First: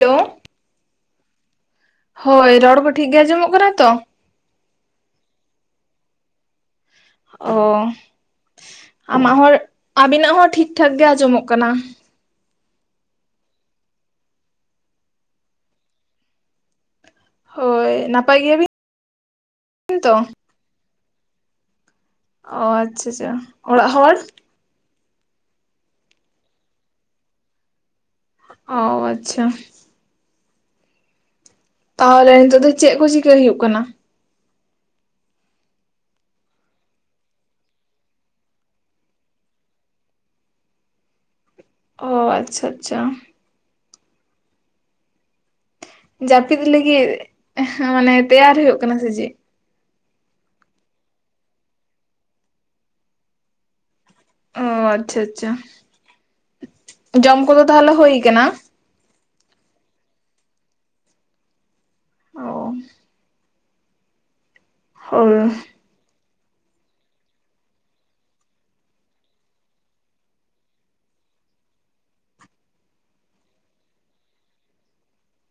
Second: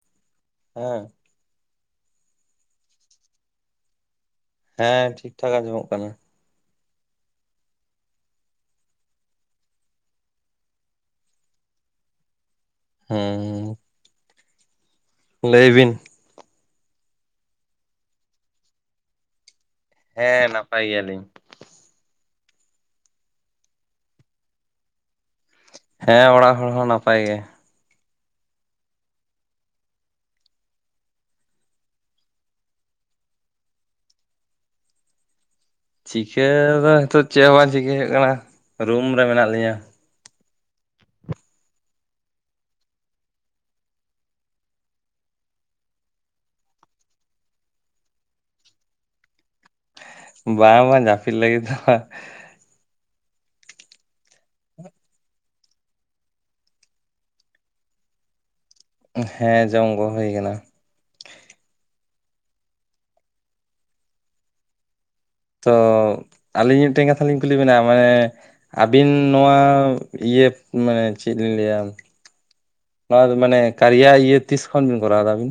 ᱛᱚ᱾ ᱦᱮᱸ᱾ ᱦᱳᱭ ᱨᱚᱲ ᱠᱚ ᱴᱷᱤᱠ ᱜᱮ ᱟᱸᱡᱚᱢᱚᱜ ᱠᱟᱱᱟ ᱛᱚ? ᱦᱮᱸ ᱴᱷᱤᱠ ᱴᱷᱟᱠ ᱟᱸᱡᱚᱢᱚᱜ ᱠᱟᱱᱟ᱾ ᱚ ᱟᱢᱟᱜ ᱦᱚᱨ ᱟᱵᱤᱱᱟᱜ ᱦᱚᱸ ᱴᱷᱤᱠ ᱴᱷᱟᱠ ᱜᱮ ᱟᱸᱡᱚᱢᱚᱜ ᱠᱟᱱᱟ᱾ ᱦᱩᱸ᱾ ᱞᱟᱹᱭ ᱵᱤᱱ᱾ ᱦᱳᱭ ᱱᱟᱯᱟᱭ ᱜᱮᱭᱟ ᱵᱤᱱ? ᱦᱮᱸ ᱱᱟᱯᱟᱭ ᱜᱮᱭᱟ ᱞᱤᱧ᱾ ᱚ ᱟᱪᱪᱷᱟ ᱟᱪᱪᱷᱟ, ᱚᱲᱟᱜ ᱦᱚᱲ? ᱦᱮᱸ ᱚᱲᱟᱜ ᱦᱚᱲ ᱦᱚᱸ ᱱᱟᱯᱟᱭ ᱜᱮ᱾ ᱚ ᱟᱪᱪᱷᱟ᱾ ᱛᱟᱦᱚᱞᱮ ᱱᱤᱛᱚᱜ ᱫᱚ ᱪᱮᱜ ᱠᱚ ᱪᱤᱠᱟᱹᱭ ᱦᱩᱭᱩᱜ ᱠᱟᱱᱟ? ᱪᱤᱠᱟᱹ ᱫᱚ ᱱᱤᱛᱚᱜ ᱪᱮᱜ ᱦᱚᱸ ᱵᱟᱝ ᱪᱤᱠᱟᱹᱭ ᱦᱩᱭᱩᱜ ᱠᱟᱱᱟ ᱨᱩᱢ ᱨᱮ ᱢᱮᱱᱟᱜ ᱞᱤᱧᱟᱹ᱾ ᱚᱻ ᱟᱪᱪᱷᱟ ᱟᱪᱪᱷᱟ᱾ ᱡᱟᱯᱤᱫ ᱞᱟᱹᱜᱤᱫ ᱮᱦᱮᱸ ᱢᱟᱱᱮ ᱛᱮᱭᱟᱨ ᱦᱩᱭᱩᱜ ᱠᱟᱱᱟ ᱥᱮ ᱪᱤᱜ? ᱵᱟᱝ ᱵᱟᱝ ᱡᱟᱯᱤᱫ ᱞᱟᱹᱜᱤᱫ ᱫᱚ ᱵᱟᱝ᱾ ᱚ ᱟᱪᱪᱷᱟ ᱟᱪᱪᱷᱟ ᱡᱚᱢ ᱠᱚᱫᱚ ᱛᱟᱦᱚᱞᱮ ᱦᱩᱭ ᱟᱠᱟᱱᱟ? ᱦᱮᱸ ᱡᱚᱢ ᱠᱚ ᱦᱩᱭ ᱠᱟᱱᱟ᱾ [inaudible] [inaudible] ᱛᱚ ᱟᱹᱞᱤᱧ ᱢᱤᱫᱴᱮᱱ ᱠᱟᱛᱷᱟ ᱞᱤᱧ ᱠᱩᱞᱤ ᱵᱮᱱᱟ ᱢᱟᱹ ᱟᱹᱵᱤᱱ ᱱᱚᱣᱟ ᱤᱭᱟᱹ ᱢᱟᱱᱮ ᱪᱮᱜ ᱞᱤᱧ ᱞᱟᱹᱭᱟ ᱱᱚᱣᱟ ᱫᱚ ᱢᱟᱱᱮ ᱠᱟᱨᱭᱟ ᱤᱭᱟᱹ ᱛᱤᱥ ᱠᱷᱚᱱ ᱵᱤᱱ ᱠᱚᱨᱟᱣ ᱮᱫᱟ ᱟᱵᱤᱱ?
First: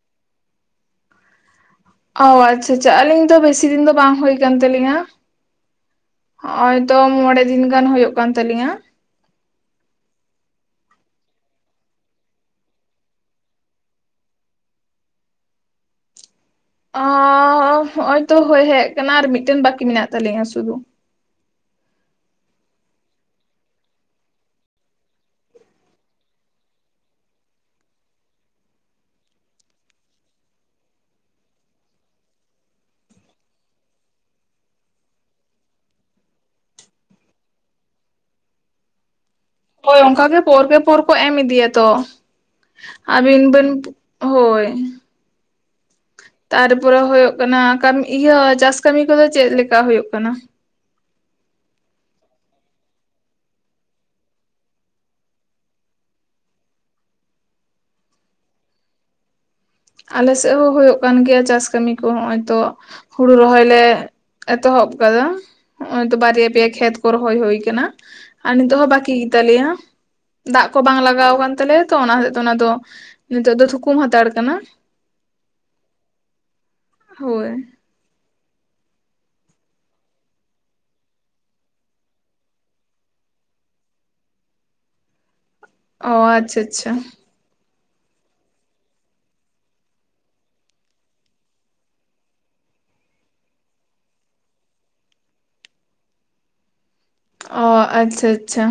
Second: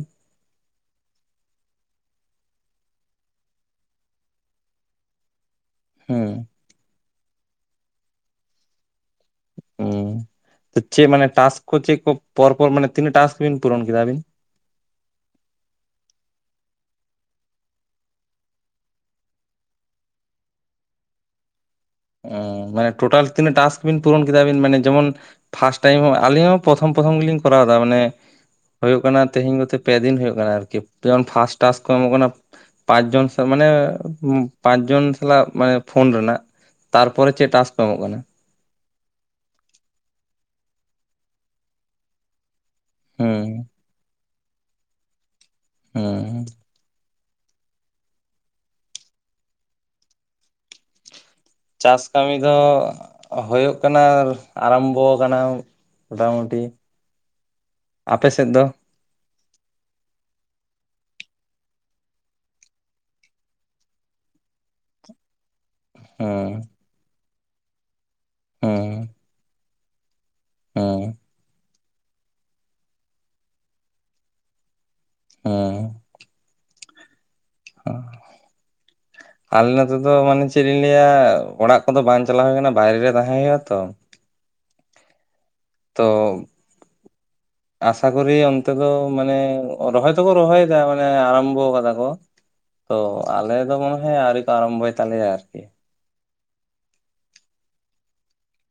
ᱚ ᱟᱪᱪᱷᱟ ᱟᱪᱪᱷᱟ ᱟᱹᱞᱤᱧ ᱫᱚ ᱵᱮᱥᱤ ᱫᱤᱱ ᱫᱚ ᱵᱟᱝ ᱦᱩᱭ ᱠᱟᱱ ᱛᱟᱹᱞᱤᱧᱟ᱾ ᱦᱩᱸ᱾ ᱦᱚᱸᱭᱼᱚᱭ ᱛᱚ ᱢᱚᱬᱮ ᱫᱤᱱ ᱜᱟᱱ ᱦᱩᱭᱩᱜ ᱠᱟᱱ ᱛᱟᱹᱟᱞᱤᱧᱟ᱾ ᱦᱩᱸ, ᱪᱮᱫ ᱢᱟᱱᱮ ᱴᱟᱥᱠ ᱠᱚ ᱪᱮᱫ ᱠᱚ ᱯᱚᱨ ᱯᱚᱨ ᱢᱟᱱᱮ ᱛᱤᱱᱟᱹᱜ ᱴᱟᱥᱠ ᱵᱤᱱ ᱯᱩᱨᱚᱱ ᱠᱮᱫᱟ ᱟᱹᱵᱤᱱ? ᱚᱻ ᱦᱚᱸᱜᱼᱚᱭ ᱛᱚ ᱦᱳᱭ ᱦᱮᱡ ᱟᱠᱟᱱᱟ ᱟᱨ ᱢᱤᱫᱴᱮᱱ ᱵᱟᱹᱠᱤ ᱢᱮᱱᱟᱜ ᱛᱟᱹᱞᱤᱧᱟ ᱥᱩᱫᱩ᱾ ᱚ ᱢᱟᱱᱮ ᱴᱳᱴᱟᱞ ᱛᱤᱱᱟᱹᱜ ᱴᱟᱥᱠ ᱵᱤᱱ ᱯᱩᱨᱚᱱ ᱠᱮᱫᱟ ᱟᱵᱤᱱ ᱢᱟᱱᱮ ᱡᱮᱢᱚᱱ ᱯᱷᱟᱥᱴ ᱴᱟᱭᱤᱢ ᱦᱚᱸ ᱟᱹᱞᱤᱧ ᱦᱚᱸ ᱯᱨᱚᱛᱷᱚᱢ ᱯᱨᱚᱛᱷᱚᱢ ᱜᱮᱞᱤᱧ ᱠᱚᱨᱟᱣ ᱮᱫᱟ ᱢᱟᱱᱮ ᱦᱩᱭᱩᱜ ᱠᱟᱱᱟ ᱛᱮᱦᱤᱧ ᱠᱚᱛᱮ ᱯᱮ ᱫᱤᱱ ᱦᱩᱭᱩᱜ ᱠᱟᱱᱟ ᱟᱨᱠᱤ ᱡᱮᱢᱚᱱ ᱯᱷᱟᱥᱴ ᱴᱟᱥᱠ ᱠᱚ ᱮᱢᱚᱜ ᱠᱟᱱᱟ ᱯᱟᱸᱪ ᱡᱚᱱ ᱥᱮ ᱢᱟᱱᱮ, ᱯᱟᱸᱪ ᱡᱚᱱ ᱥᱟᱞᱟᱜ ᱢᱟᱱᱮ ᱯᱷᱳᱱ ᱨᱮᱱᱟᱜ᱾ ᱛᱟᱨᱯᱚᱨᱮ ᱪᱮᱫ ᱴᱟᱥᱠ ᱠᱚ ᱮᱢᱚᱜ ᱠᱟᱱᱟ? ᱦᱳᱭ ᱚᱱᱠᱟᱜᱮ ᱯᱚᱨ ᱠᱮ ᱯᱚᱨ ᱠᱚ ᱮᱢ ᱤᱫᱤᱭᱟ ᱛᱚ ᱟᱹᱵᱤᱱ ᱦᱩᱸ ᱵᱮᱱ ᱦᱳᱭ᱾ ᱦᱩᱸ᱾ ᱛᱟᱨᱯᱚᱨᱮ ᱦᱩᱭᱩᱜ ᱠᱟᱱᱟ ᱠᱟ. ᱠᱟᱢᱤ ᱤᱭᱟᱹ ᱪᱟᱥ ᱠᱟᱹᱢᱤ ᱠᱚᱫᱚ ᱪᱮᱫ ᱞᱮᱠᱟ ᱦᱩᱭᱩᱜ ᱠᱟᱱᱟ? ᱪᱟᱥ ᱠᱟᱹᱢᱤ ᱫᱚ ᱦᱩᱭᱩᱜ ᱠᱟᱱᱟ ᱟᱨᱟᱢᱵᱚ ᱟᱠᱟᱱᱟ᱾ ᱢᱚᱴᱟᱢᱩᱴᱤ, ᱟᱯᱮ ᱥᱮᱫ ᱫᱚ? ᱟᱞᱮ ᱥᱮᱫ ᱦᱚᱸ ᱦᱳᱭᱳᱜ ᱠᱟᱱ ᱜᱮᱭᱟ ᱪᱟᱥ ᱠᱟᱹᱢᱤ ᱠᱚ ᱦᱚᱸᱭᱼᱚᱭ ᱛᱚ, ᱦᱩᱲᱩ ᱨᱚᱦᱚᱭ ᱞᱮ ᱮᱛᱚᱦᱚᱵ ᱟᱠᱟᱫᱟ᱾ ᱦᱚᱸᱜᱼᱚᱭ ᱛᱚ ᱵᱟᱨᱭᱟ ᱦᱩᱸ ᱯᱮᱭᱟ ᱠᱷᱮᱛ ᱠᱚ ᱨᱚᱦᱚᱭ ᱦᱩᱭ ᱠᱟᱱᱟ ᱟᱨ ᱱᱤᱛᱚᱜ ᱦᱚᱸ ᱦᱩᱸ ᱵᱟᱠᱤ ᱜᱮᱛᱟᱞᱮᱭᱟ᱾ ᱫᱟᱜ ᱠᱚ ᱵᱟᱝ ᱦᱩᱸ ᱞᱟᱜᱟᱣ ᱟᱠᱟᱱ ᱛᱟᱞᱮᱭᱟ ᱛᱚ ᱚᱱᱟ ᱦᱚᱛᱮᱡ ᱛᱮ ᱚᱱᱟ ᱫᱚ ᱱᱤᱛᱚᱜ ᱫᱚ ᱛᱷᱩᱠᱩᱢ ᱦᱟᱛᱟᱲ ᱟᱠᱟᱱᱟ᱾ ᱦᱮᱸ᱾ ᱦᱳᱭ᱾ ᱟᱞᱮ ᱱᱚᱛᱮ ᱫᱚ ᱢᱟᱱᱮ ᱪᱮᱫ ᱞᱤᱧ ᱞᱟᱹᱭᱟ ᱚᱲᱟᱜ ᱠᱚᱫᱚ ᱵᱟᱝ ᱪᱟᱞᱟᱣ ᱦᱩᱭ ᱟᱠᱟᱱᱟ ᱵᱟᱭᱨᱮ ᱨᱮ ᱛᱟᱦᱮᱸ ᱦᱳᱭᱳᱜᱼᱟ ᱛᱚ᱾ ᱛᱚ ᱚ ᱟᱪᱪᱷᱟ ᱟᱪᱪᱷᱟ᱾ ᱟᱥᱟ ᱠᱚᱨᱤ ᱚᱱᱛᱮ ᱫᱚ ᱢᱟᱱᱮ ᱨᱚᱦᱚᱭ ᱫᱚᱠᱚ ᱨᱚᱦᱚᱭ ᱫᱟ ᱢᱟᱱᱮ ᱟᱨᱟᱢᱵᱚ ᱠᱟᱫᱟ ᱠᱚ᱾ ᱛᱚ ᱟᱞᱮ ᱫᱚ ᱢᱚᱱᱮ ᱦᱚᱭ ᱟᱹᱣᱨᱤ ᱠᱚ ᱟᱨᱟᱢᱵᱷᱚᱭ ᱛᱟᱞᱮᱭᱟ ᱟᱨᱠᱤ᱾ ᱚ ᱟᱪᱪᱷᱟ ᱟᱪᱪᱷᱟ᱾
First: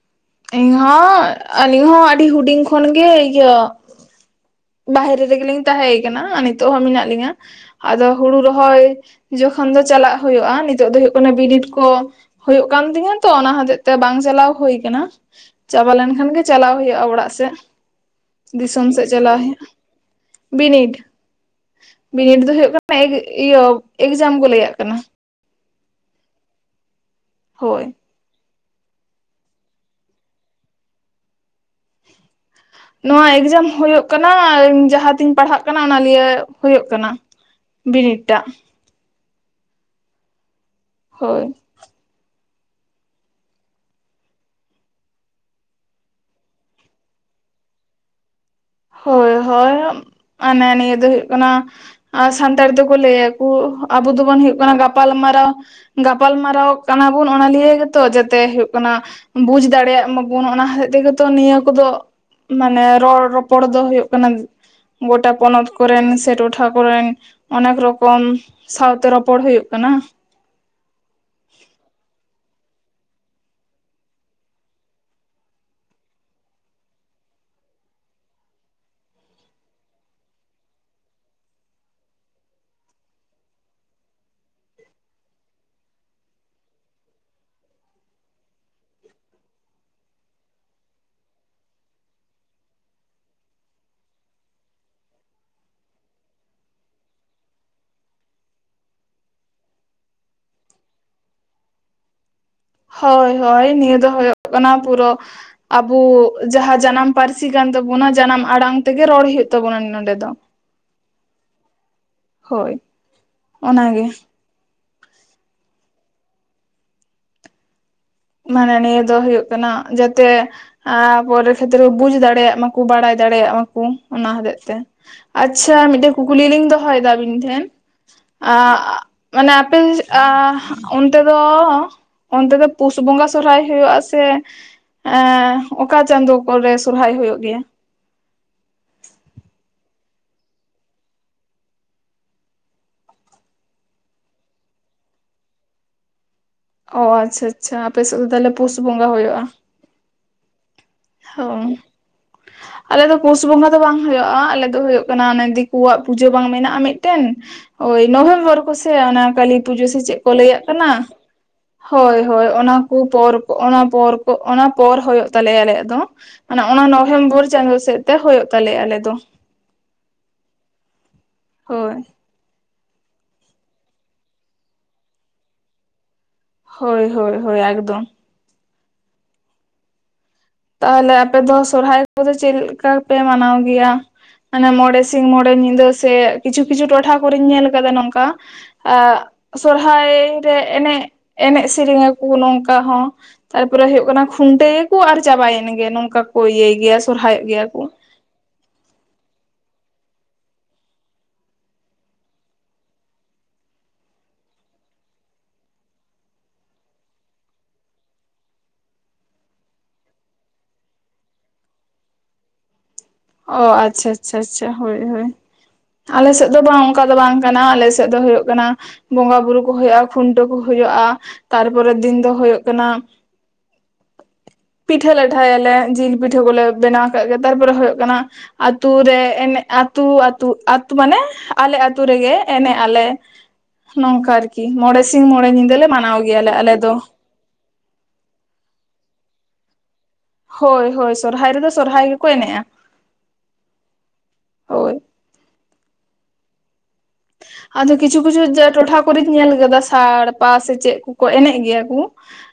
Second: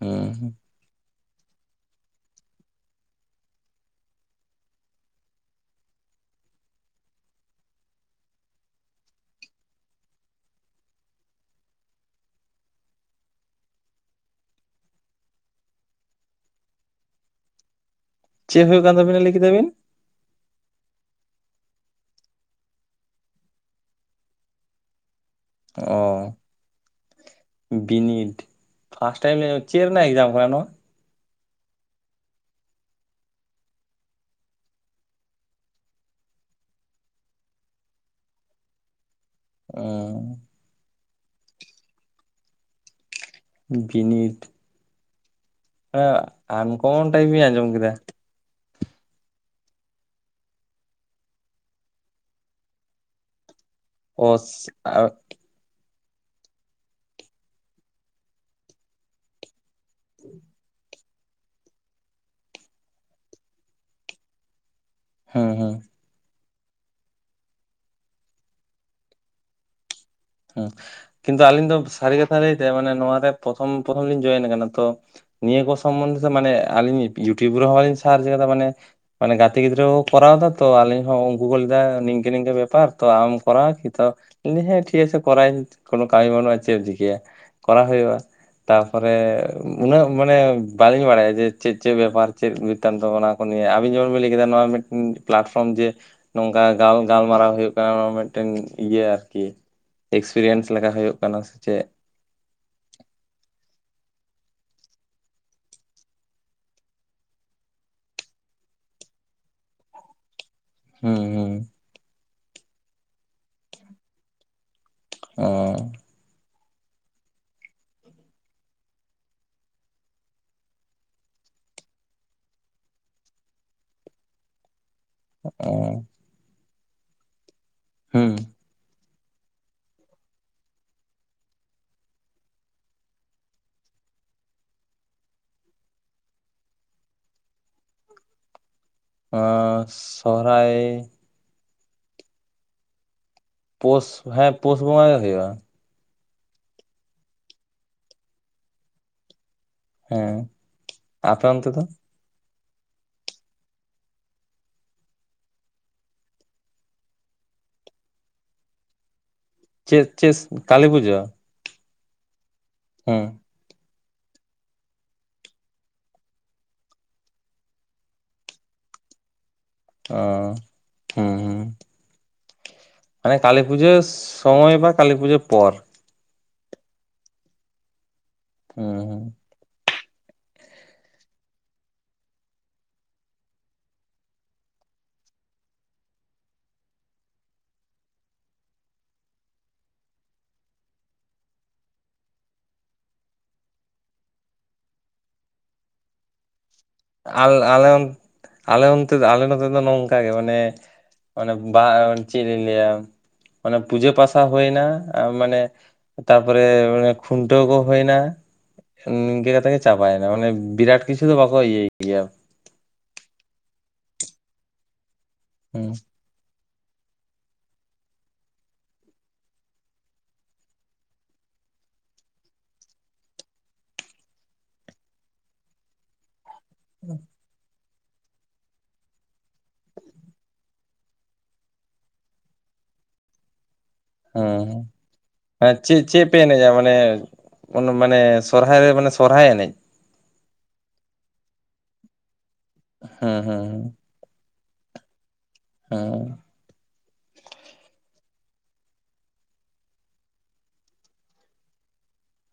ᱦᱩᱸ᱾ ᱤᱧᱦᱚᱸ, ᱟᱹᱞᱤᱧ ᱦᱚᱸ ᱟᱹᱰᱤ ᱦᱩᱰᱤᱧ ᱠᱷᱚᱱᱜᱮ ᱤᱭᱟᱹ ᱵᱟᱦᱨᱮ ᱨᱮᱜᱮᱞᱤᱧ ᱛᱟᱦᱮᱸ ᱟᱠᱟᱱᱟ ᱟᱨ ᱱᱤᱛᱚᱜ ᱦᱚᱸ ᱢᱮᱱᱟᱜ ᱞᱤᱧᱟᱹ, ᱟᱫᱚ ᱦᱩᱲᱩ ᱨᱚᱦᱚᱭ ᱡᱚᱠᱷᱚᱱ ᱫᱚ ᱪᱟᱞᱟᱜ ᱦᱩᱭᱩᱜᱼᱟ ᱱᱤᱛᱚᱜ ᱫᱚ ᱦᱩᱭᱩᱜ ᱠᱟᱱᱟ ᱵᱤᱱᱤᱰ ᱠᱚ, ᱦᱩᱭᱩᱜ ᱠᱟᱱ ᱛᱤᱧᱟᱹ ᱛᱚ ᱚᱱᱟ ᱦᱚᱛᱮᱡ ᱛᱮ ᱵᱟᱝ ᱪᱟᱞᱟᱣ ᱦᱩᱭᱳ ᱟᱠᱟᱱᱟ᱾ ᱪᱟᱵᱟ ᱞᱮᱱᱠᱷᱟᱱ ᱜᱮ ᱪᱟᱞᱟᱣ ᱦᱩᱭᱩᱜᱼᱟ ᱚᱲᱟᱜ ᱥᱮᱫ, ᱪᱮᱫ ᱦᱩᱭᱩᱜ ᱫᱤᱥᱚᱢ ᱠᱟᱱ ᱥᱮᱫ ᱛᱟᱵᱤᱱᱟ ᱞᱟᱹᱭ ᱪᱟᱞᱟᱣ ᱠᱮᱫᱟ ᱦᱩᱭᱩᱜᱼᱟ᱾ ᱵᱤᱱ ᱵᱤᱱᱤᱰ᱾ ᱵᱤᱱᱤᱰ ᱫᱚ ᱦᱩᱭᱩᱜᱜ ᱠᱟᱱᱟ ᱮᱜ ᱤᱭᱟᱹ ᱮᱠᱡᱟᱢ ᱠᱚ ᱞᱟᱹᱭᱟᱜ ᱠᱟᱱᱟ᱾ ᱚ, ᱦᱳᱭ ᱵᱤᱱᱤᱰ᱾ ᱯᱷᱟᱥᱴ ᱴᱟᱭᱤᱢ ᱞᱤᱧ ᱟᱸᱡᱚᱢ, ᱪᱮᱫ ᱨᱮᱱᱟᱜ ᱮᱠᱡᱟᱢ ᱠᱟᱱᱟ ᱱᱚᱣᱟ? ᱱᱚᱣᱟ ᱮᱠᱡᱟᱢ ᱦᱩᱭᱩᱜ ᱠᱟᱱᱟ ᱤᱧ ᱡᱟᱦᱟᱸᱛᱤᱧ ᱯᱟᱲᱦᱟᱜ ᱠᱟᱱᱟ ᱚᱱᱟ ᱞᱤᱭᱮ ᱦᱩᱭᱩᱜ ᱠᱟᱱᱟ᱾ ᱵᱤᱱᱤᱰ ᱴᱟᱜ᱾ ᱚ᱾ ᱦᱳᱭ᱾ ᱵᱤᱱᱤᱰ᱾ ᱮᱸ ᱟᱱᱠᱚᱢᱚᱱ ᱴᱟᱭᱯᱤᱧ ᱟᱸᱡᱚᱢ ᱠᱮᱫᱟ᱾ ᱦᱳᱭ ᱦᱚᱭ, ᱢᱟᱱᱮ ᱱᱤᱭᱟᱹ ᱫᱚ ᱦᱩᱭᱩᱜ ᱠᱟᱱᱟ ᱟ ᱥᱟᱱᱛᱟᱲ ᱛᱮᱠᱚ ᱞᱟᱹᱭᱟ ᱠᱚ ᱟᱵᱚ ᱚ ᱫᱚᱵᱚᱱ ᱦᱩᱭᱩᱜ ᱠᱟᱱᱟ ᱜᱟᱯᱟᱞ ᱢᱟᱨᱟᱣ ᱜᱟᱯᱟᱞ ᱢᱟᱨᱟᱣᱚᱜ ᱠᱟᱱᱟ ᱵᱚᱱ ᱚᱱᱟ ᱞᱤᱭᱟᱹ ᱜᱮᱛᱚ ᱡᱮᱛᱮ ᱦᱩᱭᱩᱜ ᱠᱟᱱᱟ ᱵᱩᱡᱽ ᱫᱟᱲᱮᱭᱟᱜ ᱢᱟ ᱵᱚᱱ, ᱚᱱᱟ ᱦᱚᱛᱮᱡ ᱜᱮᱛᱚ ᱱᱤᱭᱟᱹ ᱠᱚᱫᱚ ᱢᱟᱱᱮ ᱨᱚᱲ ᱨᱚᱯ ᱯᱚᱲ ᱫᱚ ᱦᱩᱭᱩᱜ ᱠᱟᱱᱟ᱾ ᱜᱚᱴᱟ ᱦᱩᱸ ᱯᱚᱱᱚᱛ ᱦᱩᱸ ᱠᱚᱨᱮᱱ ᱥᱮ ᱴᱚᱴᱷᱟ ᱠᱚᱨᱮᱱ᱾ ᱚᱱᱮᱠ ᱨᱚᱠᱚᱢ ᱥᱟᱣᱛᱮ ᱨᱚᱯᱚᱲ ᱦᱩᱭᱩᱜ ᱠᱟᱱᱟ᱾ ᱩᱸ ᱠᱤᱱᱛᱩ ᱟᱹᱞᱤᱧ ᱫᱚ ᱥᱟᱹᱨᱤ ᱠᱟᱛᱷᱟ ᱞᱟᱹᱭᱛᱮ, ᱢᱟᱱᱮ ᱱᱚᱣᱟ ᱨᱮ ᱯᱚᱛᱷᱚᱢ ᱯᱚᱛᱷᱚᱢ ᱞᱤᱧ ᱡᱚᱭᱮᱱ ᱠᱟᱱᱟ ᱛᱚ ᱱᱤᱭᱟᱹ ᱠᱚ ᱥᱚᱢᱵᱚᱱᱫᱷᱮ ᱛᱮ ᱢᱟᱱᱮ ᱟᱹᱞᱤᱧ ᱤᱭᱩᱴᱩᱵᱽ ᱨᱮᱦᱚᱸ ᱵᱟᱹᱞᱤᱧ ᱥᱟᱨᱪ ᱠᱟᱫᱟ ᱢᱟᱱᱮ ᱜᱟᱛᱮ ᱜᱤᱫᱽᱨᱟᱹ ᱠᱚ ᱠᱚᱨᱟᱣ ᱫᱟ, ᱛᱚ ᱟᱹᱞᱤᱧ ᱦᱚᱸ ᱩᱝᱠᱩ ᱠᱝᱩ ᱞᱟᱹᱭᱫᱟ, ᱱᱤᱝᱠᱟᱹ ᱱᱤᱝᱠᱟᱹ ᱵᱮᱯᱟᱨ ᱛᱚ ᱟᱢ ᱠᱚᱨᱟᱣ ᱠᱤ ᱛᱚ ᱞᱟᱹᱭ ᱫᱟᱹᱧ ᱦᱮᱸ ᱴᱷᱤᱠ ᱟᱪᱷᱮ, ᱠᱚᱨᱟᱣᱤᱧ ᱠᱳᱱᱳ ᱠᱟᱹᱢᱤ ᱵᱟᱹᱱᱩᱜ-ᱟ᱾ ᱪᱮᱫ ᱮᱢ ᱪᱤᱠᱟᱹᱭᱟ ᱠᱚᱨᱟᱣ ᱦᱳᱭᱳᱜ-ᱟ᱾ ᱛᱟᱯᱚᱨᱮ ᱩᱱᱟᱹᱜ ᱢᱟᱱᱮ ᱵᱟᱹᱞᱤᱧ, ᱵᱟᱲᱟᱭᱟ ᱡᱮ ᱪᱮᱫ ᱪᱮᱫ ᱵᱮᱯᱟᱨ ᱪᱮᱫ? [unintelligible] ᱚᱱᱟ ᱠᱚ ᱱᱤᱭᱟᱹ ᱟᱹᱵᱤᱱ ᱡᱮᱢᱚᱱ ᱵᱤᱱ ᱞᱟᱹᱭ ᱠᱮᱫᱟ ᱱᱚᱣᱟ ᱢᱤᱫᱴ ᱯᱞᱟᱴᱯᱷᱚᱨᱚᱢ ᱡᱮ ᱱᱚᱝᱠᱟ ᱜᱟᱞ ᱜᱟᱞᱢᱟᱨᱟᱣ ᱦᱩᱭᱩᱜ ᱠᱟᱱᱟ᱾ ᱱᱚᱣᱟ ᱢᱤᱫᱴᱮᱱ ᱤᱭᱟᱹ ᱟᱨᱠᱤ᱾ ᱮᱠᱥᱯᱨᱤᱭᱮᱱᱥ ᱞᱮᱠᱟ ᱦᱩᱭᱩᱜ ᱠᱟᱱᱟ ᱾ᱥᱮ ᱪᱮᱫ ᱦᱳᱭ ᱦᱳᱭ ᱱᱤᱭᱟᱹ ᱫᱚ ᱦᱩᱭᱩᱜ ᱠᱟᱱᱟ᱾ ᱯᱩᱨᱳᱹ ᱟᱵᱩ ᱡᱟᱦᱟᱸ ᱡᱟᱱᱟᱢ ᱯᱟᱹᱨᱥᱤ ᱠᱟᱱ ᱛᱟᱵᱚᱱᱟ, ᱡᱟᱱᱟᱢ ᱟᱲᱟᱝ ᱛᱮᱜᱮ ᱨᱚᱲ ᱦᱩᱭᱩᱜ ᱛᱟᱵᱚᱱᱟ ᱱᱚᱸᱰᱮ ᱫᱚ᱾ ᱦᱩᱸ ᱦᱩᱸ ᱦᱳᱭ ᱚᱱᱟᱜᱮ᱾ ᱚ ᱢᱟᱱᱮ ᱱᱤᱭᱟᱹ ᱫᱚ ᱦᱳᱭᱳᱜ ᱠᱟᱱᱟ ᱡᱟᱛᱮ ᱟᱨ ᱯᱚᱨᱮᱨ ᱠᱷᱮᱛᱨᱮ ᱵᱩᱡᱽ ᱫᱟᱲᱮᱭᱟᱜ, ᱢᱟᱠᱩ ᱵᱟᱲᱟᱭ ᱫᱟᱲᱮᱭᱟᱜ ᱢᱟᱠᱩ ᱚᱱᱟ ᱦᱚᱛᱮᱜ ᱛᱮ ᱚ ᱟᱪᱪᱷᱟ ᱢᱤᱴᱤᱱ ᱠᱩᱠᱞᱤ ᱞᱤᱧ ᱫᱚᱦᱚᱭ ᱫᱟ ᱟᱹᱵᱤᱱ ᱴᱷᱮᱱ ᱦᱩᱸ ᱟᱜ? ᱢᱟᱱᱮ ᱟᱯᱮ [unintelligible] ᱥᱮᱫ ᱟ ᱚᱱᱛᱮ ᱫᱚ ᱚᱱᱛᱮ ᱫᱚ ᱯᱩᱥ ᱵᱚᱸᱜᱟ ᱥᱚᱨᱦᱟᱭ ᱦᱩᱭᱩᱜ-ᱟ᱾ ᱥᱮ ᱮᱸ ᱚᱠᱟ ᱪᱟᱸᱫᱳ ᱠᱚᱨᱮ ᱥᱚᱨᱦᱟᱭ ᱦᱩᱭᱩᱜ ᱜᱮᱭᱟ? ᱚ ᱥᱚᱨᱦᱟᱭ ᱯᱩᱥ ᱦᱮᱸ ᱯᱩᱥ ᱵᱚᱸᱜᱟ ᱜᱮ ᱦᱩᱭᱩᱜ-ᱟ᱾ ᱚ ᱟᱪᱪᱷᱟ ᱟᱪᱪᱷᱟ ᱟᱯᱮ ᱥᱮᱫ ᱫᱚ ᱛᱟᱦᱚᱞᱮ ᱯᱩᱥ ᱵᱚᱸᱜᱟ ᱦᱩᱭᱩᱜ-ᱟ᱾ ᱦᱮᱸ ᱟᱯᱮ ᱦᱳᱸ ᱚᱱᱛᱮ ᱫᱚ ᱟᱞᱮ ᱫᱚ ᱯᱩᱥ ᱵᱚᱸᱜᱟ ᱫᱚ ᱵᱟᱝ ᱦᱩᱭᱩᱜ-ᱟ᱾ ᱟᱞᱮ ᱫᱚ ᱦᱩᱭᱩᱜ ᱠᱟᱱᱟ᱾ ᱚᱱᱮ ᱫᱤᱠᱩᱣᱟᱜ ᱯᱩᱡᱟᱹ ᱵᱟᱝ ᱢᱮᱱᱟᱜ-ᱟ ᱢᱤᱴᱮᱱ᱾ ᱳᱭ ᱱᱚᱵᱷᱮᱢᱵᱚᱨ ᱠᱚᱥᱮ ᱚᱱᱟ ᱠᱟᱹᱞᱤ ᱯᱩᱡᱟᱹ ᱥᱮ ᱪᱮᱫ ᱠᱚ, ᱞᱟᱹᱭᱟᱜ ᱠᱟᱱᱟ᱾ ᱦᱳᱭ ᱦᱳᱭ ᱚᱱᱟ ᱠᱩ ᱦᱩᱸ ᱯᱚᱨ ᱚᱱᱟ ᱯᱚᱨ ᱠᱚ ᱚᱱᱟ ᱯᱚᱨ ᱦᱤᱭᱳᱜ ᱛᱟᱞᱮᱭᱟ ᱟᱞᱮᱭᱟᱜ ᱫᱚ ᱚᱱᱟ ᱚᱱᱟ ᱱᱚᱵᱷᱮᱢᱵᱚᱨ ᱪᱟᱸᱫᱳ ᱥᱮᱫ ᱛᱮ ᱦᱳᱭᱳᱜ ᱛᱟᱞᱮᱭᱟ ᱟᱞᱮ ᱫᱚ᱾ ᱚ ᱦᱩᱸ ᱦᱩᱸ ᱾ [unintelligible] ᱢᱟᱱᱮ ᱠᱟᱞᱤ ᱯᱩᱡᱟᱹ ᱥᱳᱢᱚᱭ ᱵᱟ ᱠᱟᱞᱤ ᱯᱩᱡᱟᱹ ᱯᱚᱨ᱾ ᱦᱳᱭ ᱦᱳᱭ ᱦᱳᱭ ᱮᱠᱫᱚᱢ᱾ ᱦᱩᱸᱸᱸ ᱛᱟᱦᱚᱞᱮ ᱟᱯᱮ ᱫᱚ ᱥᱚᱨᱦᱟᱭ ᱠᱚᱫᱚ ᱪᱮᱫ ᱞᱮᱠᱟ ᱯᱮ ᱢᱟᱱᱟᱣ ᱜᱮᱭᱟ? ᱚᱱᱮ ᱢᱚᱬᱮ ᱥᱤᱧᱝ ᱢᱚᱬᱮ ᱧᱤᱫᱟᱹ ᱥᱮ ᱠᱤᱪᱷᱩ ᱠᱤᱪᱷᱩ ᱴᱚᱴᱷᱟ ᱠᱚᱨᱮᱧ ᱧᱮᱞ ᱟᱠᱟᱫᱟ ᱱᱚᱝᱠᱟ ᱮ ᱥᱚᱨᱦᱟᱭ ᱨᱮ ᱮᱱᱮ ᱮᱱᱮᱡ ᱥᱮᱨᱮᱧ ᱟᱠᱚ ᱱᱚᱝᱠᱟ ᱦᱚᱸ᱾ ᱛᱟᱨᱯᱚᱨᱮ ᱦᱩᱭᱩᱜ ᱠᱟᱱᱟ᱾ ᱠᱷᱩᱱᱴᱟᱹᱣ ᱜᱮᱠᱚ ᱟᱨ ᱪᱟᱵᱟᱭᱮᱱ ᱜᱮ ᱱᱚᱝᱠᱟ ᱠᱚ ᱤᱭᱟᱹᱭ ᱜᱮᱭᱟ ᱾ ᱟᱞ ᱟᱞᱮ ᱚᱱ ᱟᱞᱮ ᱚᱱᱛᱮ ᱟᱞᱮ ᱱᱚᱛᱮ ᱫᱚ ᱱᱚᱝᱠᱟᱜᱮ ᱢᱟᱱᱮ? ᱚᱱᱮ ᱵᱟ ᱪᱮᱫ ᱞᱤᱧ ᱞᱟᱹᱭᱟ ᱚᱱᱟ ᱯᱩᱡᱟᱹ ᱯᱟᱥᱟ ᱦᱩᱭᱱᱟ᱾ ᱢᱟᱱᱮ ᱛᱟᱯᱚᱨᱮ ᱢᱟᱱᱮ ᱠᱷᱩᱱᱴᱟᱹᱣ ᱠᱚ ᱦᱳᱭᱱᱟ᱾ ᱩᱸ ᱱᱤᱝᱠᱟᱹ ᱠᱟᱛᱮᱜᱮ ᱪᱟᱵᱟᱭᱱᱟ ᱢᱟᱱ ᱵᱤᱨᱟᱴ ᱠᱤᱪᱷᱩ ᱫᱚ ᱵᱟᱠᱚ ᱤᱭᱟᱹᱭ ᱜᱮᱭᱟ᱾ ᱚ ᱟᱪᱪᱷᱟ ᱟᱪᱪᱷᱟ ᱟᱪᱪᱷᱟ ᱦᱳᱭ ᱦᱳᱭ᱾ ᱦᱩᱸ ᱟᱞᱮ ᱥᱮᱜ ᱫᱚ ᱟᱫᱚ ᱚᱝᱠᱟ ᱫᱚ ᱵᱟᱝ ᱠᱟᱱᱟ ᱟᱞᱮ ᱥᱮᱫ ᱫᱚ ᱦᱩᱭᱩᱜ ᱠᱟᱱᱟ᱾ ᱵᱚᱸᱜᱟ ᱵᱩᱨᱩ ᱠᱚ ᱦᱳᱭᱳᱜ-ᱟ ᱠᱷᱩᱱᱴᱟᱹᱣ ᱠᱚ ᱦᱳᱭᱳᱜ-ᱟ ᱛᱟᱨᱯᱚᱨᱮᱨ ᱫᱤᱱ ᱫᱚ ᱦᱳᱭᱳᱜ ᱠᱟᱱᱟ ᱯᱤᱴᱷᱟᱹ ᱞᱟᱴᱷᱟᱭ ᱟᱞᱮ ᱡᱤᱞ ᱯᱤᱴᱷᱟᱹ ᱠᱚᱞᱮ ᱵᱮᱱᱟᱣ ᱠᱟᱜ ᱜᱮ ᱛᱟᱨᱯᱚᱨᱮ ᱦᱳᱭᱳᱜ ᱠᱟᱱᱟ ᱟᱹᱛᱩ ᱨᱮ ᱮᱱᱮᱜ ᱟᱹᱛᱩ ᱟᱹᱛᱩ ᱟᱛ ᱢᱟᱱᱮ ᱟᱞᱮ ᱟᱹᱛᱩ ᱨᱮᱜᱮ ᱮᱱᱮᱜ ᱟᱞᱮ ᱱᱚᱝᱠᱟ ᱟᱨᱠᱤ ᱦᱩᱸ ᱢᱚᱬᱮ ᱥᱤᱧ ᱢᱚᱬᱮ ᱧᱤᱫᱟᱹᱞᱮ ᱢᱟᱱᱟᱣ ᱜᱮᱭᱟᱞᱮ ᱟᱞᱮ ᱫᱚ ᱚᱱᱮ ᱢᱟᱱᱮ ᱥᱚᱨᱦᱟᱭ ᱨᱮ ᱢᱟᱱᱮ ᱥᱚᱨᱦᱟᱭ ᱮᱱᱮᱡ ᱦᱳᱭ ᱦᱳᱭ ᱥᱚᱨᱦᱟᱭ ᱨᱮᱫᱚ ᱥᱚᱨᱦᱟᱭ ᱜᱮᱠᱚ ᱮᱱᱮᱜ-ᱟ ᱦᱮᱸ ᱦᱚᱸ ᱦᱳᱭ ᱦᱚᱸ ᱟᱫᱚ ᱠᱤᱪᱷᱩ ᱠᱤᱪᱷᱩ ᱡᱮ ᱴᱚᱴᱷᱟ ᱠᱚᱨᱮᱧ ᱧᱮᱞ ᱟᱠᱟᱫᱟ ᱥᱟᱲᱯᱟ ᱥᱮ ᱪᱮᱫ ᱠᱚᱠᱚ ᱮᱱᱮᱡ ᱜᱤᱭᱟ ᱠᱩ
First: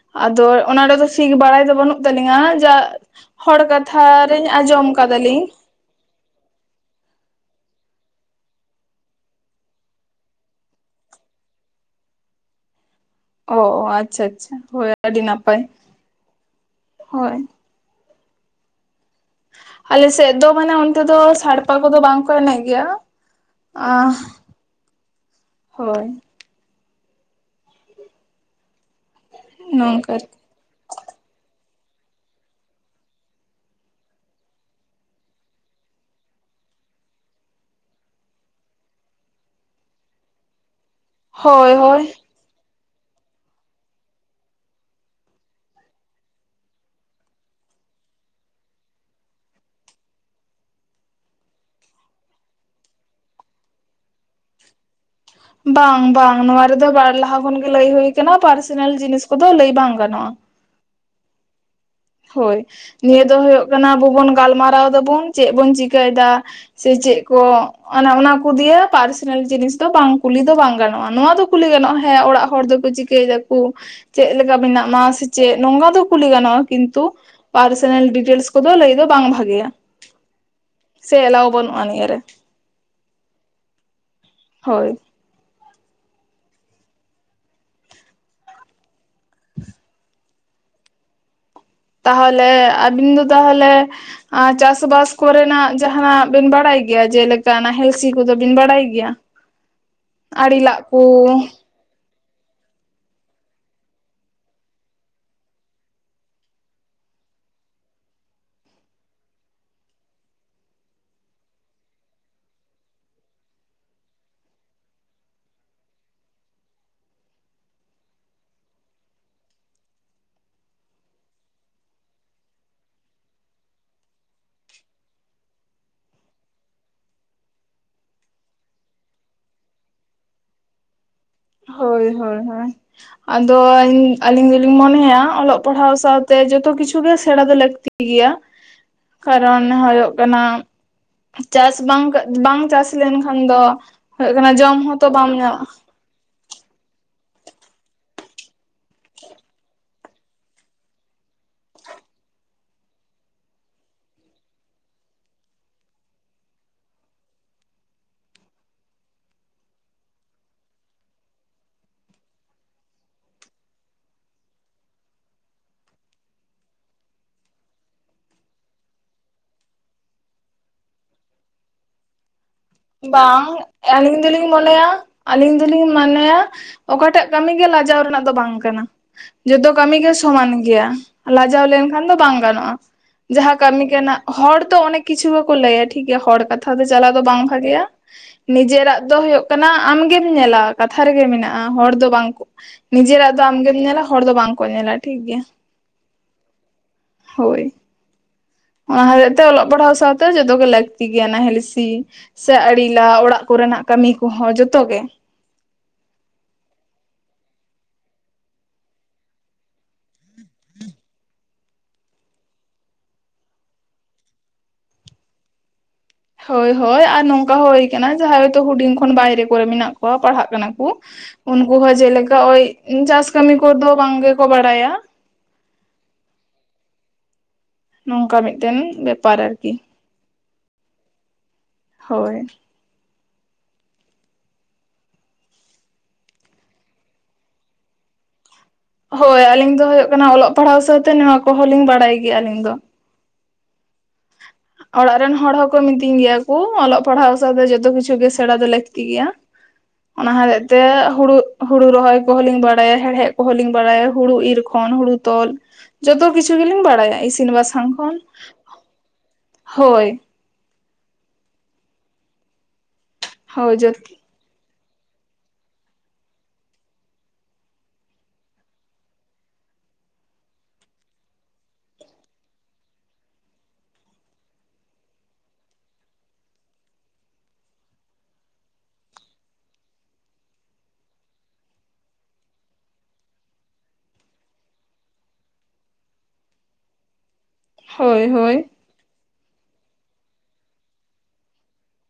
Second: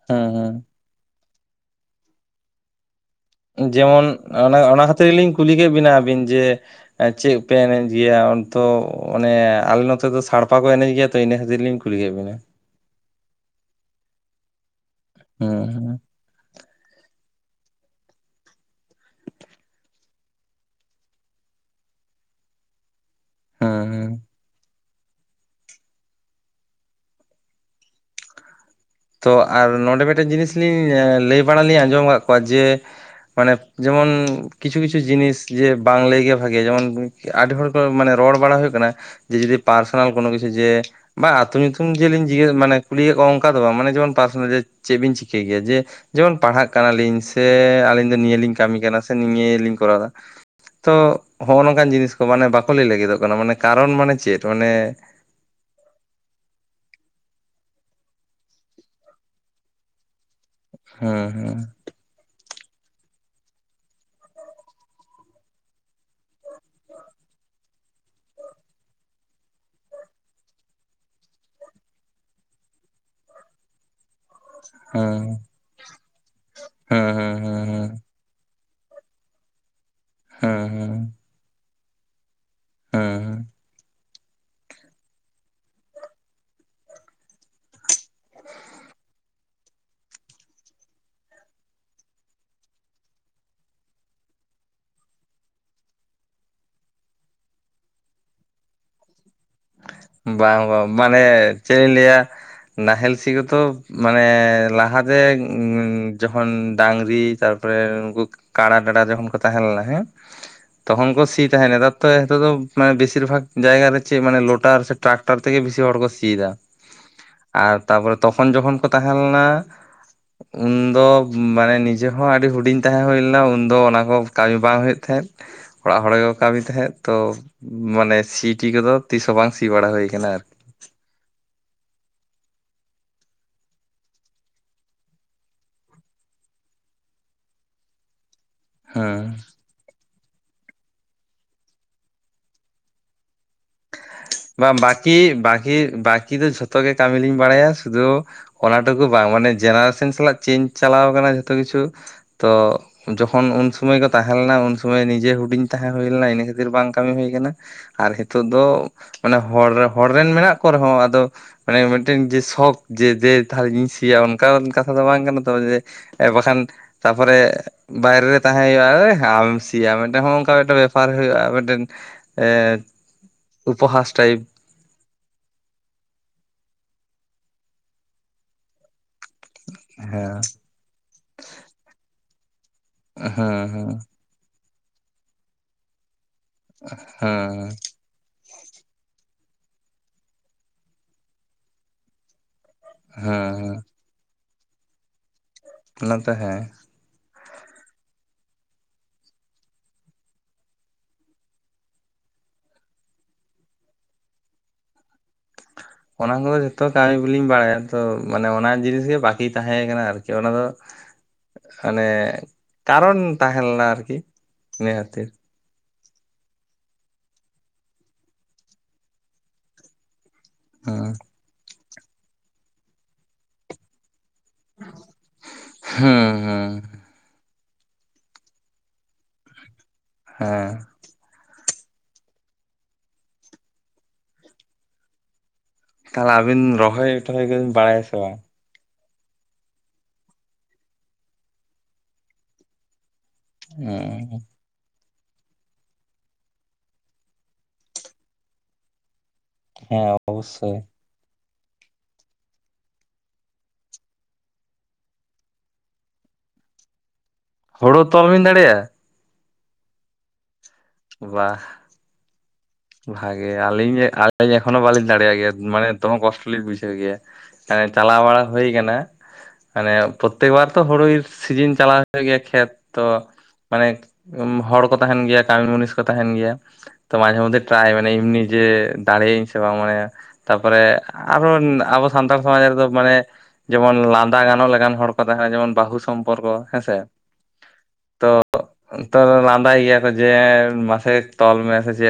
ᱦᱩᱸ ᱟᱫᱚ ᱦᱩᱸ ᱚᱱᱟ ᱲᱮᱫᱚ ᱥᱤᱠ ᱵᱟᱲᱟᱭ ᱫᱚ ᱵᱟᱹᱱᱩᱜ ᱛᱟᱹᱞᱤᱝᱟ ᱡᱟ ᱦᱚᱲ ᱡᱮᱢᱚᱱ ᱠᱟᱛᱷᱟ ᱨᱤᱧ ᱚᱱᱟ ᱚᱱᱟ ᱟᱸᱡᱚᱢ ᱠᱷᱟᱹᱛᱤᱨ ᱜᱮᱞᱤᱧ ᱠᱟᱫᱟᱞᱤᱧ ᱠᱩᱞᱤ ᱠᱮᱜ ᱵᱤᱱᱟ ᱟᱹᱵᱤᱱ ᱡᱮ ᱪᱮᱜ ᱯᱮ ᱮᱱᱮᱡ ᱜᱮᱭᱟ ᱛᱚ ᱚᱱᱮ ᱟᱞᱮ ᱱᱚᱛᱮ ᱫᱚ ᱥᱟᱲᱯᱟ ᱠᱚ ᱮᱱᱮᱡ ᱜᱮᱭᱟ ᱛᱚ ᱤᱱᱟᱹ ᱠᱷᱟᱹᱛᱤᱨ ᱞᱤᱧ ᱠᱩᱞᱤ ᱠᱮᱜ ᱵᱤᱱᱟ ᱚ ᱚ ᱟᱪᱪᱷᱟ ᱟᱪᱪᱷᱟ ᱦᱚᱭ ᱟᱹᱰᱤ ᱦᱩᱸ ᱱᱟᱯᱟᱭ ᱦᱩᱸ ᱦᱚᱭ ᱟᱞᱮ ᱥᱮᱜ ᱫᱚ ᱢᱟᱱᱮ ᱚᱱᱛᱮ ᱫᱚ ᱥᱟᱲᱯᱟ ᱠᱚᱫᱚ ᱵᱟᱝ ᱠᱚ ᱮᱱᱮᱜ ᱜᱮᱭᱟ ᱦᱩᱸ ᱟᱸ ᱦᱩᱸ ᱦᱳ ᱞᱟᱹᱭᱢᱮ ᱛᱚ ᱟᱨ ᱱᱚᱸᱰᱮ ᱱᱚᱝᱠᱟ ᱢᱤᱫᱴᱟᱹᱱ ᱟᱨᱠᱤ ᱡᱤᱱᱤᱥ ᱞᱤᱧ ᱞᱟᱹᱭ ᱵᱟᱲᱟᱞᱤᱧ ᱟᱸᱡᱚᱢ ᱠᱟᱜ ᱠᱚᱣᱟ ᱡᱮ ᱢᱟᱱᱮ ᱡᱮᱢᱚᱱ ᱠᱤᱪᱷᱩ ᱠᱤᱪᱷᱩ ᱡᱤᱱᱤᱥ ᱡᱮ ᱵᱟᱝ ᱞᱮᱹᱭ ᱜᱮ ᱵᱷᱟᱜᱮᱭᱟ ᱡᱮᱢᱚᱱ ᱟᱹᱰᱤ ᱦᱚᱲ ᱠᱚ ᱢᱟᱱᱮ ᱨᱚᱲ ᱵᱟᱲᱟ ᱦᱳᱭᱳᱜ ᱠᱟᱱᱟ ᱡᱮ ᱡᱩᱫᱤ ᱯᱟᱨᱥᱚᱱᱟᱞ ᱠᱳᱱᱳ ᱠᱤᱪᱷᱩ ᱡᱮ ᱵᱟᱝᱟ ᱟᱹᱛᱩ ᱦᱳᱭ ᱧᱩᱛᱩᱢ ᱦᱳᱭ ᱡᱮᱞᱤᱧ ᱡᱤᱜᱟᱹᱭ ᱢᱟᱱᱮ ᱠᱩᱞᱤᱭᱮᱜ ᱠᱚᱣᱟ ᱚᱝᱠᱟ ᱫᱚ ᱵᱟᱝ ᱢᱟᱱᱮ ᱡᱮᱢᱚᱱ ᱯᱟᱨᱥᱚᱱᱟᱞ ᱡᱮ ᱪᱮᱫ ᱵᱤᱱ ᱪᱤᱠᱟᱹᱭ ᱜᱮᱭᱟ ᱡᱮ ᱡᱮᱢᱚᱱ ᱯᱟᱲᱦᱟᱜ ᱠᱟᱱᱟᱞᱤᱧ ᱥᱮ ᱟᱹᱞᱤᱧ ᱫᱚ ᱱᱤᱭᱟᱹ ᱞᱤᱧ ᱠᱟᱹᱢᱤ ᱠᱟᱱᱟ ᱥᱮ ᱱᱤᱭᱟᱹ ᱞᱤᱧ ᱠᱚᱨᱟᱣᱫᱟ ᱛᱚ ᱦᱚᱸᱜ-ᱚ ᱱᱚᱝᱠᱟᱱ ᱡᱤᱱᱤᱥ ᱠᱚ ᱢᱟᱱᱮ ᱵᱟᱠᱚ ᱞᱟᱹᱭ ᱞᱟᱹᱜᱤᱫᱚᱜ ᱠᱟᱱᱟ ᱢᱟᱱᱮ ᱠᱟᱨᱚᱱ ᱢᱟᱱᱮ ᱪᱮᱫ ᱚᱱᱮ ᱵᱟᱝ ᱵᱟᱝ ᱱᱚᱣᱟ ᱨᱮᱫᱚ ᱵᱟᱨ ᱞᱟᱦᱟ ᱠᱷᱚᱱ ᱜᱮ ᱞᱟᱹᱭ ᱦᱩᱭ ᱠᱟᱱᱟ ᱯᱟᱨᱥᱚᱱᱮᱞ ᱡᱤᱱᱤᱥ ᱠᱚᱫᱚ ᱞᱟᱹᱭ ᱵᱟᱝ ᱜᱟᱱᱚᱜ-ᱟ ᱦᱮᱸ ᱦᱩᱸ ᱦᱳᱭ ᱱᱤᱭᱟᱹ ᱫᱚ ᱦᱳᱭᱳᱜ ᱠᱟᱱᱟ ᱟᱵᱚ ᱵᱚᱱ ᱜᱟᱞᱢᱟᱨᱟᱣ ᱫᱟᱵᱩᱱ ᱪᱮᱜ ᱵᱚᱱ ᱪᱤᱠᱟᱹᱭᱫᱟ ᱥᱮ ᱪᱮᱜ ᱠᱚ ᱚᱱᱮ ᱚᱱᱟ ᱠᱚ ᱫᱤᱭᱮ ᱯᱟᱨᱥᱚᱱᱮᱞ ᱡᱤᱱᱤᱥ ᱫᱚ ᱵᱟᱝ ᱠᱩᱞᱤ ᱫᱚ ᱵᱟᱝ ᱜᱟᱱᱚᱜ-ᱟ ᱱᱚᱣᱟ ᱫᱚ ᱠᱩᱞᱤ ᱜᱟᱱᱚᱜ-ᱟ ᱦᱮᱸ ᱚᱲᱟᱜ ᱦᱚᱲ ᱫᱚᱠᱚ ᱪᱤᱠ ᱠᱟᱹᱭ ᱫᱟᱠᱩ ᱪᱮᱜ ᱞᱮᱠᱟ ᱢᱮᱱᱟ ᱢᱟ ᱦᱩᱸ ᱥᱮ ᱪᱮᱫ ᱱᱚᱝᱠᱟ ᱫᱚ ᱠᱩᱞᱤ ᱜᱟᱱᱚᱜ-ᱟ ᱠᱤᱱᱛᱩ ᱦᱩᱸ ᱦᱩᱸ ᱦᱩᱸ ᱯᱟᱨᱥᱮ ᱦᱩᱸ ᱰᱤᱴᱮᱞᱥ ᱠᱚᱫᱚ ᱞᱟᱹᱭ ᱫᱚ ᱵᱟᱝ ᱵᱷᱟᱜᱮᱭᱟ ᱦᱩᱸ ᱦᱩᱸ ᱦᱩᱸ ᱥᱮ ᱮᱞᱟᱣ ᱵᱟᱹᱱᱩᱜ-ᱟ ᱱᱤᱭᱟᱹᱨᱮ ᱦᱩᱸ ᱦᱳᱭ [inaudible] ᱛᱟᱦᱚᱞᱮ ᱟᱵᱤᱱ ᱫᱚ ᱛᱟᱦᱚᱞᱮ ᱟ ᱪᱟᱥᱵᱟᱥ ᱠᱚᱨᱮᱱᱟᱜ ᱡᱟᱦᱟᱸ ᱵᱤᱱ ᱵᱟᱲᱟᱭ ᱜᱮᱭᱟ ᱡᱮᱞᱮᱠᱟ ᱱᱟᱦᱮᱞ ᱥᱤ ᱠᱚᱫᱚ ᱵᱤᱱ ᱵᱟᱲᱟᱭ ᱜᱮᱭᱟ ᱟᱹᱲᱤ ᱞᱟᱜ ᱠᱳ ᱪᱮᱜ ᱤᱧ ᱞᱟᱹᱭᱟ ᱱᱟᱦᱮᱞ ᱥᱤ ᱜᱮ ᱛᱚ ᱢᱟᱱᱮ ᱞᱟᱦᱟᱛᱮ ᱡᱚᱠᱷᱚᱱ ᱰᱟᱝᱨᱤ ᱛᱟᱨᱯᱚᱨᱮ ᱩᱱᱠᱩ ᱠᱟᱲᱟ ᱵᱷᱮᱰᱟ ᱡᱚᱠᱷᱚᱱ ᱠᱚ ᱛᱟᱦᱮᱸ ᱞᱮᱱᱟ ᱦᱮᱸ ᱛᱠᱷᱚᱱ ᱠᱚ ᱥᱤ ᱛᱟᱦᱮᱱ ᱱᱮᱛᱟᱨ ᱛᱚ ᱱᱤᱛᱳᱜ ᱫᱚ ᱢᱟᱱᱮ ᱵᱮᱥᱤᱨ ᱵᱷᱟᱜᱽ ᱡᱟᱭᱜᱟ ᱪᱮᱜ ᱢᱟᱱᱮ ᱞᱚᱴ ᱴᱟᱨ ᱥᱮ ᱴᱨᱟᱠᱴᱟᱨ ᱛᱮ ᱜᱮ ᱵᱤᱥᱤ ᱦᱚᱲ ᱠᱚ ᱥᱤᱭ ᱮᱫᱟ᱾ ᱟᱨ ᱛᱟᱯᱚᱨᱮ ᱛᱚᱠᱷᱚᱱ ᱡᱚᱠᱷᱚᱱ ᱠᱚ ᱛᱟᱦᱮᱸ ᱞᱮᱱᱟ ᱩᱱᱫᱚ ᱢᱟᱱᱮ ᱱᱤᱡᱮ ᱦᱚᱸ ᱟᱹᱰᱤ ᱦᱩᱰᱤᱧ ᱛᱟᱦᱮᱸ ᱦᱩᱭ ᱞᱮᱱᱟ ᱩᱱᱫᱚ ᱚᱱᱟ ᱠᱚ ᱠᱟᱹᱢᱤ ᱵᱟᱝ ᱦᱩᱭᱩᱜ ᱛᱟᱦᱮᱸᱫ ᱚᱲᱟᱜ ᱦᱚᱲ ᱜᱮᱠᱚ ᱠᱟᱹᱢᱤ ᱛᱟᱦᱮᱸᱫ ᱛᱚ, ᱢᱟᱱᱮ ᱥᱤ ᱴᱤ ᱠᱚᱫᱚ ᱛᱤᱥᱦᱚᱸ ᱵᱟᱝ ᱥᱤ ᱵᱟᱲᱟ ᱦᱩᱭ ᱠᱟᱱᱟ ᱟᱨᱠᱤ᱾ ᱦᱳᱭ ᱦᱳᱭ ᱦᱳᱭ᱾ ᱟᱫᱚ ᱟᱞᱤᱧ ᱫᱚᱞᱤᱧ ᱢᱚᱱᱮᱭᱟ ᱚᱞᱚᱜ ᱯᱟᱲᱦᱟᱣ ᱥᱟᱶᱛᱮ ᱡᱚᱛᱚ ᱠᱤᱪᱷᱩ ᱜᱮ ᱥᱮᱬᱟ ᱫᱚ ᱞᱟᱹᱠᱛᱤ᱾ ᱜᱮᱭᱟ ᱦᱮᱸ ᱾ᱠᱟᱨᱚᱱ ᱢᱟᱱᱮ ᱦᱳᱭᱳᱜ ᱠᱟᱱᱟ, ᱪᱟᱥ ᱵᱟᱝ ᱠᱟ ᱵᱟᱝ ᱪᱟᱥ ᱞᱮᱱᱠᱷᱟᱱ ᱫᱚ ᱦᱩᱭᱩᱜ ᱠᱟᱱᱟ ᱵᱟᱝ ᱡᱚᱢ ᱦᱚᱸᱛᱚ ᱵᱟᱠᱤ, ᱵᱟᱢ ᱧᱟᱢ ᱵᱟᱠᱤ, ᱵᱟᱠᱤ ᱫᱚ ᱡᱷᱚᱛᱚ ᱜᱮ ᱠᱟᱹᱢᱤ ᱫᱩᱧ ᱵᱟᱲᱟᱭᱟ, ᱥᱩᱫᱷᱩ ᱚᱱᱟ ᱴᱩᱠᱩ ᱵᱟᱝ ᱢᱟᱱᱮ ᱡᱮᱱᱟᱨᱮᱥᱮᱱ ᱥᱟᱞᱟᱜ ᱪᱮᱧᱡᱽ ᱪᱟᱞᱟᱣ ᱠᱟᱱᱟ ᱡᱷᱚᱛᱚ ᱠᱤᱪᱷᱩ ᱛᱚ᱾ ᱡᱚᱠᱷᱚᱱ ᱩᱱ ᱥᱩᱢᱚᱭ ᱠᱚ ᱛᱟᱦᱮᱸᱞᱮᱱᱟ ᱩᱱ ᱥᱩᱢᱚᱭ ᱱᱤᱡᱮ ᱦᱩᱰᱤᱧ ᱛᱟᱦᱮᱸ ᱦᱩᱭ ᱞᱮᱱᱟ ᱤᱱᱟᱹ ᱠᱷᱟᱹᱛᱤᱨ ᱵᱟᱝ ᱠᱟᱹᱢᱤ ᱦᱩᱭ ᱟᱠᱟᱱᱟ᱾ ᱟᱨ ᱱᱤᱛᱚᱜ ᱫᱚ ᱢᱟᱱᱮ ᱦᱚᱲ ᱦᱚᱲ ᱨᱮᱱ ᱢᱮᱱᱟᱜ ᱠᱚ ᱨᱮᱦᱚᱸ ᱟᱫᱚ ᱢᱟᱱᱮ ᱢᱤᱫᱴᱮᱱ ᱡᱮ ᱥᱚᱠ ᱡᱮ ᱫᱚ ᱛᱟᱦᱞᱮ ᱥᱤᱭᱟ ᱚᱱᱠᱟ ᱠᱟᱛᱷᱟ ᱫᱚ ᱵᱟᱝ ᱠᱟᱱᱟ ᱛᱚ ᱡᱮ᱾ ᱮ ᱵᱟᱠᱷᱟᱱ, ᱛᱟᱯᱚᱨᱮ ᱵᱟᱭᱨᱮ ᱨᱮ ᱛᱟᱦᱮᱸ ᱦᱩᱭᱩᱜᱼᱟ ᱳᱭ ᱟᱢ ᱮᱢ ᱥᱤᱭᱟ ᱢᱤᱫᱴᱮᱱ ᱱᱚᱜᱼᱚ ᱱᱚᱝᱠᱟ ᱢᱤᱫᱴᱟᱝ ᱵᱮᱯᱟᱨ ᱦᱩᱭᱩᱜᱼᱟ ᱢᱤᱫᱴᱮᱱ ᱮ ᱵᱟᱝ ᱩᱯᱚᱦᱟᱥ ᱟᱹᱞᱤᱧ ᱴᱟᱭᱤᱯ ᱫᱚᱞᱤᱧ ᱢᱚᱱᱮᱭᱟ, ᱟᱹᱞᱤᱧ ᱫᱚᱞᱤᱧ ᱢᱚᱱᱮᱭᱟ, ᱚᱠᱟᱴᱟᱜ ᱠᱟᱹᱢᱤ ᱜᱮ ᱞᱟᱡᱟᱣ ᱨᱮᱱᱟᱜ ᱫᱚ ᱵᱟᱝ ᱠᱟᱱᱟ᱾ ᱡᱚᱛᱚ ᱠᱟᱹᱢᱤ ᱜᱮ ᱦᱮᱸ ᱥᱚᱢᱟᱱ ᱜᱮᱭᱟ, ᱞᱟᱡᱟᱣ ᱞᱮᱱᱠᱷᱟᱱ ᱫᱚ ᱵᱟᱝ ᱜᱟᱱᱚᱜ-ᱟ᱾ ᱡᱟᱸᱦᱟᱸ ᱦᱮᱸ ᱠᱟᱹᱢᱤ ᱠᱟᱱᱟ ᱦᱚᱲ ᱛᱚ ᱚᱱᱮᱠ ᱠᱤᱪᱷᱩ ᱜᱮᱠᱚ ᱞᱟᱹᱭᱟ ᱴᱷᱤᱠ ᱜᱮᱭᱟ ᱦᱚᱲ ᱠᱟᱛᱷᱟ ᱫᱚ ᱪᱟᱞᱟᱣ ᱫᱚ ᱵᱟᱝ ᱦᱮᱸ [inaudible] ᱱᱤᱡᱮᱨᱟᱜ ᱫᱚ ᱦᱩᱭᱩᱜ ᱠᱟᱱᱟ ᱟᱢᱜᱮᱢ ᱧᱮᱞᱟ ᱠᱟᱛᱷᱟ ᱨᱮᱜᱮ ᱢᱮᱱᱟᱜ-ᱟ, ᱦᱚᱲ ᱫᱚ ᱵᱟᱝ ᱠᱚ ᱦᱮᱸ ᱱᱤᱡᱮᱨᱟᱜ ᱫᱚ ᱦᱮᱸ ᱟᱢᱜᱮᱢ ᱧᱮᱞᱟ ᱦᱚᱲ ᱫᱚ ᱵᱟᱝ ᱠᱚ ᱧᱮᱞᱟ ᱴᱷᱤᱠ ᱜᱮᱭᱟ᱾ ᱚᱱᱟ ᱛᱚ ᱦᱮᱸ᱾ ᱦᱳᱭ᱾ ᱚᱱᱟ ᱦᱚᱛᱮᱡ ᱛᱮ ᱚᱞᱚᱜ ᱯᱟᱲᱦᱟᱣ ᱥᱟᱶᱛᱮ ᱡᱚᱛᱚ ᱜᱮ ᱞᱟᱹᱠᱛᱤ ᱜᱮᱭᱟ ᱱᱟᱦᱮᱞ ᱥᱤ᱾ ᱥᱮ ᱟᱲᱮ ᱞᱟᱜ ᱚᱲᱟᱜ ᱠᱚᱨᱮᱱᱟᱜ ᱠᱟᱹᱢᱤ ᱠᱚᱦᱚᱸ ᱡᱚᱛᱚ ᱜᱮ᱾ ᱚᱱᱟ ᱠᱚᱫᱚ ᱡᱚᱛᱚ ᱠᱟᱹᱢᱤ ᱵᱟᱞᱤᱧ ᱵᱟᱲᱟᱭᱟ ᱛᱚ ᱢᱟᱱᱮ ᱚᱱᱟ ᱡᱤᱱᱤᱥ ᱜᱮ ᱵᱟᱠᱤ ᱛᱟᱦᱮᱸ ᱠᱟᱱᱟ ᱟᱨᱠᱤ ᱚᱱᱟ ᱫᱚ ᱦᱮᱸ ᱢᱟᱱᱮ, ᱠᱟᱨᱚᱱ ᱛᱟᱦᱮᱞᱮᱱᱟ ᱟᱨᱠᱤ ᱤᱱᱟ. ᱠᱷᱹᱛᱤᱨ᱾ ᱦᱳᱭ ᱦᱳᱭ ᱟᱨ ᱱᱚᱝᱠᱟ ᱦᱚ ᱦᱳᱭ ᱟᱠᱟᱱᱟ ᱡᱟᱦᱟᱸᱭ ᱛᱚ ᱦᱩᱰᱤᱧ ᱠᱷᱚᱱ ᱵᱟᱭᱨᱮ ᱠᱚᱨᱮ ᱢᱮᱱᱟᱜ ᱠᱚᱣᱟ ᱯᱟᱲᱦᱟᱜ ᱠᱟᱱᱟ ᱠᱚ᱾ ᱦᱮᱸ ᱩᱱᱠᱩ ᱦᱚᱸ ᱡᱮᱞᱮᱠᱟ ᱳᱭ ᱪᱟᱥ ᱠᱟᱹᱢᱤ ᱠᱚᱫᱚ ᱵᱟᱝ ᱜᱮᱠᱚ ᱵᱟᱲᱟᱭᱟ᱾ ᱦᱮᱸ ᱦᱮᱸ᱾ ᱱᱚᱝᱠᱟ ᱢᱤᱫᱴᱮᱱ ᱵᱮᱯᱟᱨ ᱟᱨᱠᱤ᱾ ᱦᱮᱸ ᱦᱳᱭ᱾ ᱛᱟᱦᱚᱞᱮ ᱟᱵᱤᱱ ᱨᱚᱦᱚᱭ ᱴᱚᱦᱚᱭ ᱠᱚᱵᱤᱱ ᱵᱟᱲᱟᱭᱟ ᱥᱮ ᱵᱟᱝ᱾ ᱦᱳᱭ ᱟᱞᱤᱧ ᱫᱚ ᱦᱳᱭᱳᱜ ᱠᱟᱱᱟ ᱚᱞᱚᱜ ᱯᱟᱲᱦᱟᱣ ᱥᱟᱶᱛᱮ ᱱᱚᱣᱟ ᱠᱚᱦᱚᱸ ᱞᱤᱧ ᱵᱟᱲᱟᱭ ᱜᱮᱭᱟ ᱟᱹᱞᱤᱧ ᱫᱚ᱾ [inaudible] ᱚᱲᱟᱜ ᱨᱮᱱ ᱦᱚᱲ ᱦᱚᱸᱠᱚ ᱢᱤᱛᱟᱹᱧ ᱜᱮᱭᱟ ᱠᱩ ᱚᱞᱚᱜ ᱯᱟᱲᱦᱟᱣ ᱥᱟᱶᱛᱮ ᱡᱚᱛᱚ ᱠᱤᱪᱷᱩ ᱜᱮ ᱥᱮᱬᱟ ᱫᱚ ᱞᱟᱹᱠᱛᱤ ᱜᱮᱭᱟ᱾ ᱦᱮᱸ ᱚᱱᱟ ᱦᱚᱛᱮᱡ ᱚᱵᱚᱥᱥᱳᱭ ᱛᱮ ᱦᱩᱲᱩ ᱦᱩᱲᱩ ᱨᱚᱦᱚᱭ ᱠᱚᱦᱚᱸ ᱞᱤᱧ ᱵᱟᱲᱟᱭᱟ ᱦᱮᱲᱦᱮᱫ ᱠᱚᱦᱚᱸ ᱞᱤᱧ ᱵᱟᱲᱟᱭᱟ ᱦᱩᱲᱩ ᱤᱨ ᱠᱷᱚᱱ ᱦᱩᱲᱩ ᱛᱚᱞ ᱡᱚᱛᱚ ᱠᱤᱪᱷᱩ ᱜᱮᱞᱤᱧ ᱵᱟᱲᱟᱭᱟ ᱤᱥᱤᱱ ᱵᱟᱥᱟᱝ ᱦᱳᱲᱳ ᱠᱷᱚᱱ᱾ ᱛᱚᱞ ᱵᱤᱱ ᱫᱟᱲᱮᱭᱟᱜᱼᱟ ᱦᱳᱭ᱾ ᱵᱟ ᱵᱷᱟᱜᱮ ᱦᱳᱭ ᱡᱚᱛ ᱟᱹᱞᱤᱧ ᱟᱹᱞᱤᱧ ᱮᱠᱷᱚᱱᱳ ᱵᱟᱹᱞᱤᱧ ᱫᱟᱲᱮᱭᱟᱜ ᱜᱮᱭᱟ ᱢᱟᱱᱮ ᱫᱚᱢᱮ ᱠᱚᱥᱴᱚ ᱞᱤᱧ ᱵᱩᱡᱷᱟᱹᱣ ᱜᱮᱭᱟ᱾ ᱮ ᱪᱟᱞᱟᱣ ᱵᱟᱲᱟ ᱦᱩᱭ ᱟᱠᱟᱱᱟ᱾ ᱢᱟᱱᱮ ᱯᱨᱚᱛᱮᱠ ᱵᱟᱨ ᱛᱚ ᱦᱩᱲᱳ ᱥᱤᱡᱤᱱ ᱪᱟᱞᱟᱣ ᱦᱩᱭᱩᱜ ᱜᱮᱭᱟ ᱠᱷᱮᱛ ᱛᱚ᱾ ᱢᱟᱱᱮ ᱦᱚᱲ ᱠᱚ ᱛᱟᱦᱮᱱ ᱜᱮᱭᱟ ᱠᱟᱹᱢᱤᱱ ᱢᱩᱱᱤᱥ ᱠᱚ ᱛᱟᱦᱮᱱ ᱜᱮᱭᱟ ᱾ ᱛᱚ ᱢᱟᱡᱷᱮ ᱢᱚᱫᱽᱷᱮ ᱯᱨᱟᱭ ᱢᱟᱱᱮ ᱮᱢᱱᱤ ᱡᱮ ᱫᱟᱲᱮᱭᱟᱜ ᱤᱧ ᱥᱮ ᱵᱟᱝ ᱢᱟᱱᱮ ᱛᱟᱨᱯᱚᱨᱮ ᱟᱨᱚ ᱟᱵᱚ ᱥᱟᱱᱛᱟᱲ ᱥᱚᱢᱟᱡᱽ ᱨᱮᱫᱚ ᱢᱟᱱᱮ ᱡᱮᱢᱚᱱ ᱞᱟᱸᱫᱟ ᱜᱟᱱᱚᱜ ᱞᱮᱠᱟᱱ ᱦᱚᱲ ᱠᱚ ᱛᱟᱦᱮᱱᱟ ᱡᱮᱢᱚᱱ ᱵᱟᱹᱦᱩ ᱥᱚᱢᱯᱚᱨᱠᱚ ᱦᱮᱸᱥᱮ ᱾ ᱦᱳᱭ ᱦᱳᱭ ᱾ ᱛᱚ ᱟᱫᱚ ᱞᱟᱸᱫᱟᱭ ᱜᱮᱭᱟ ᱠᱚ ᱡᱮ ᱢᱟᱥᱮ ᱛᱚᱞ ᱢᱮ ᱥᱮ ᱪᱮᱫ ᱾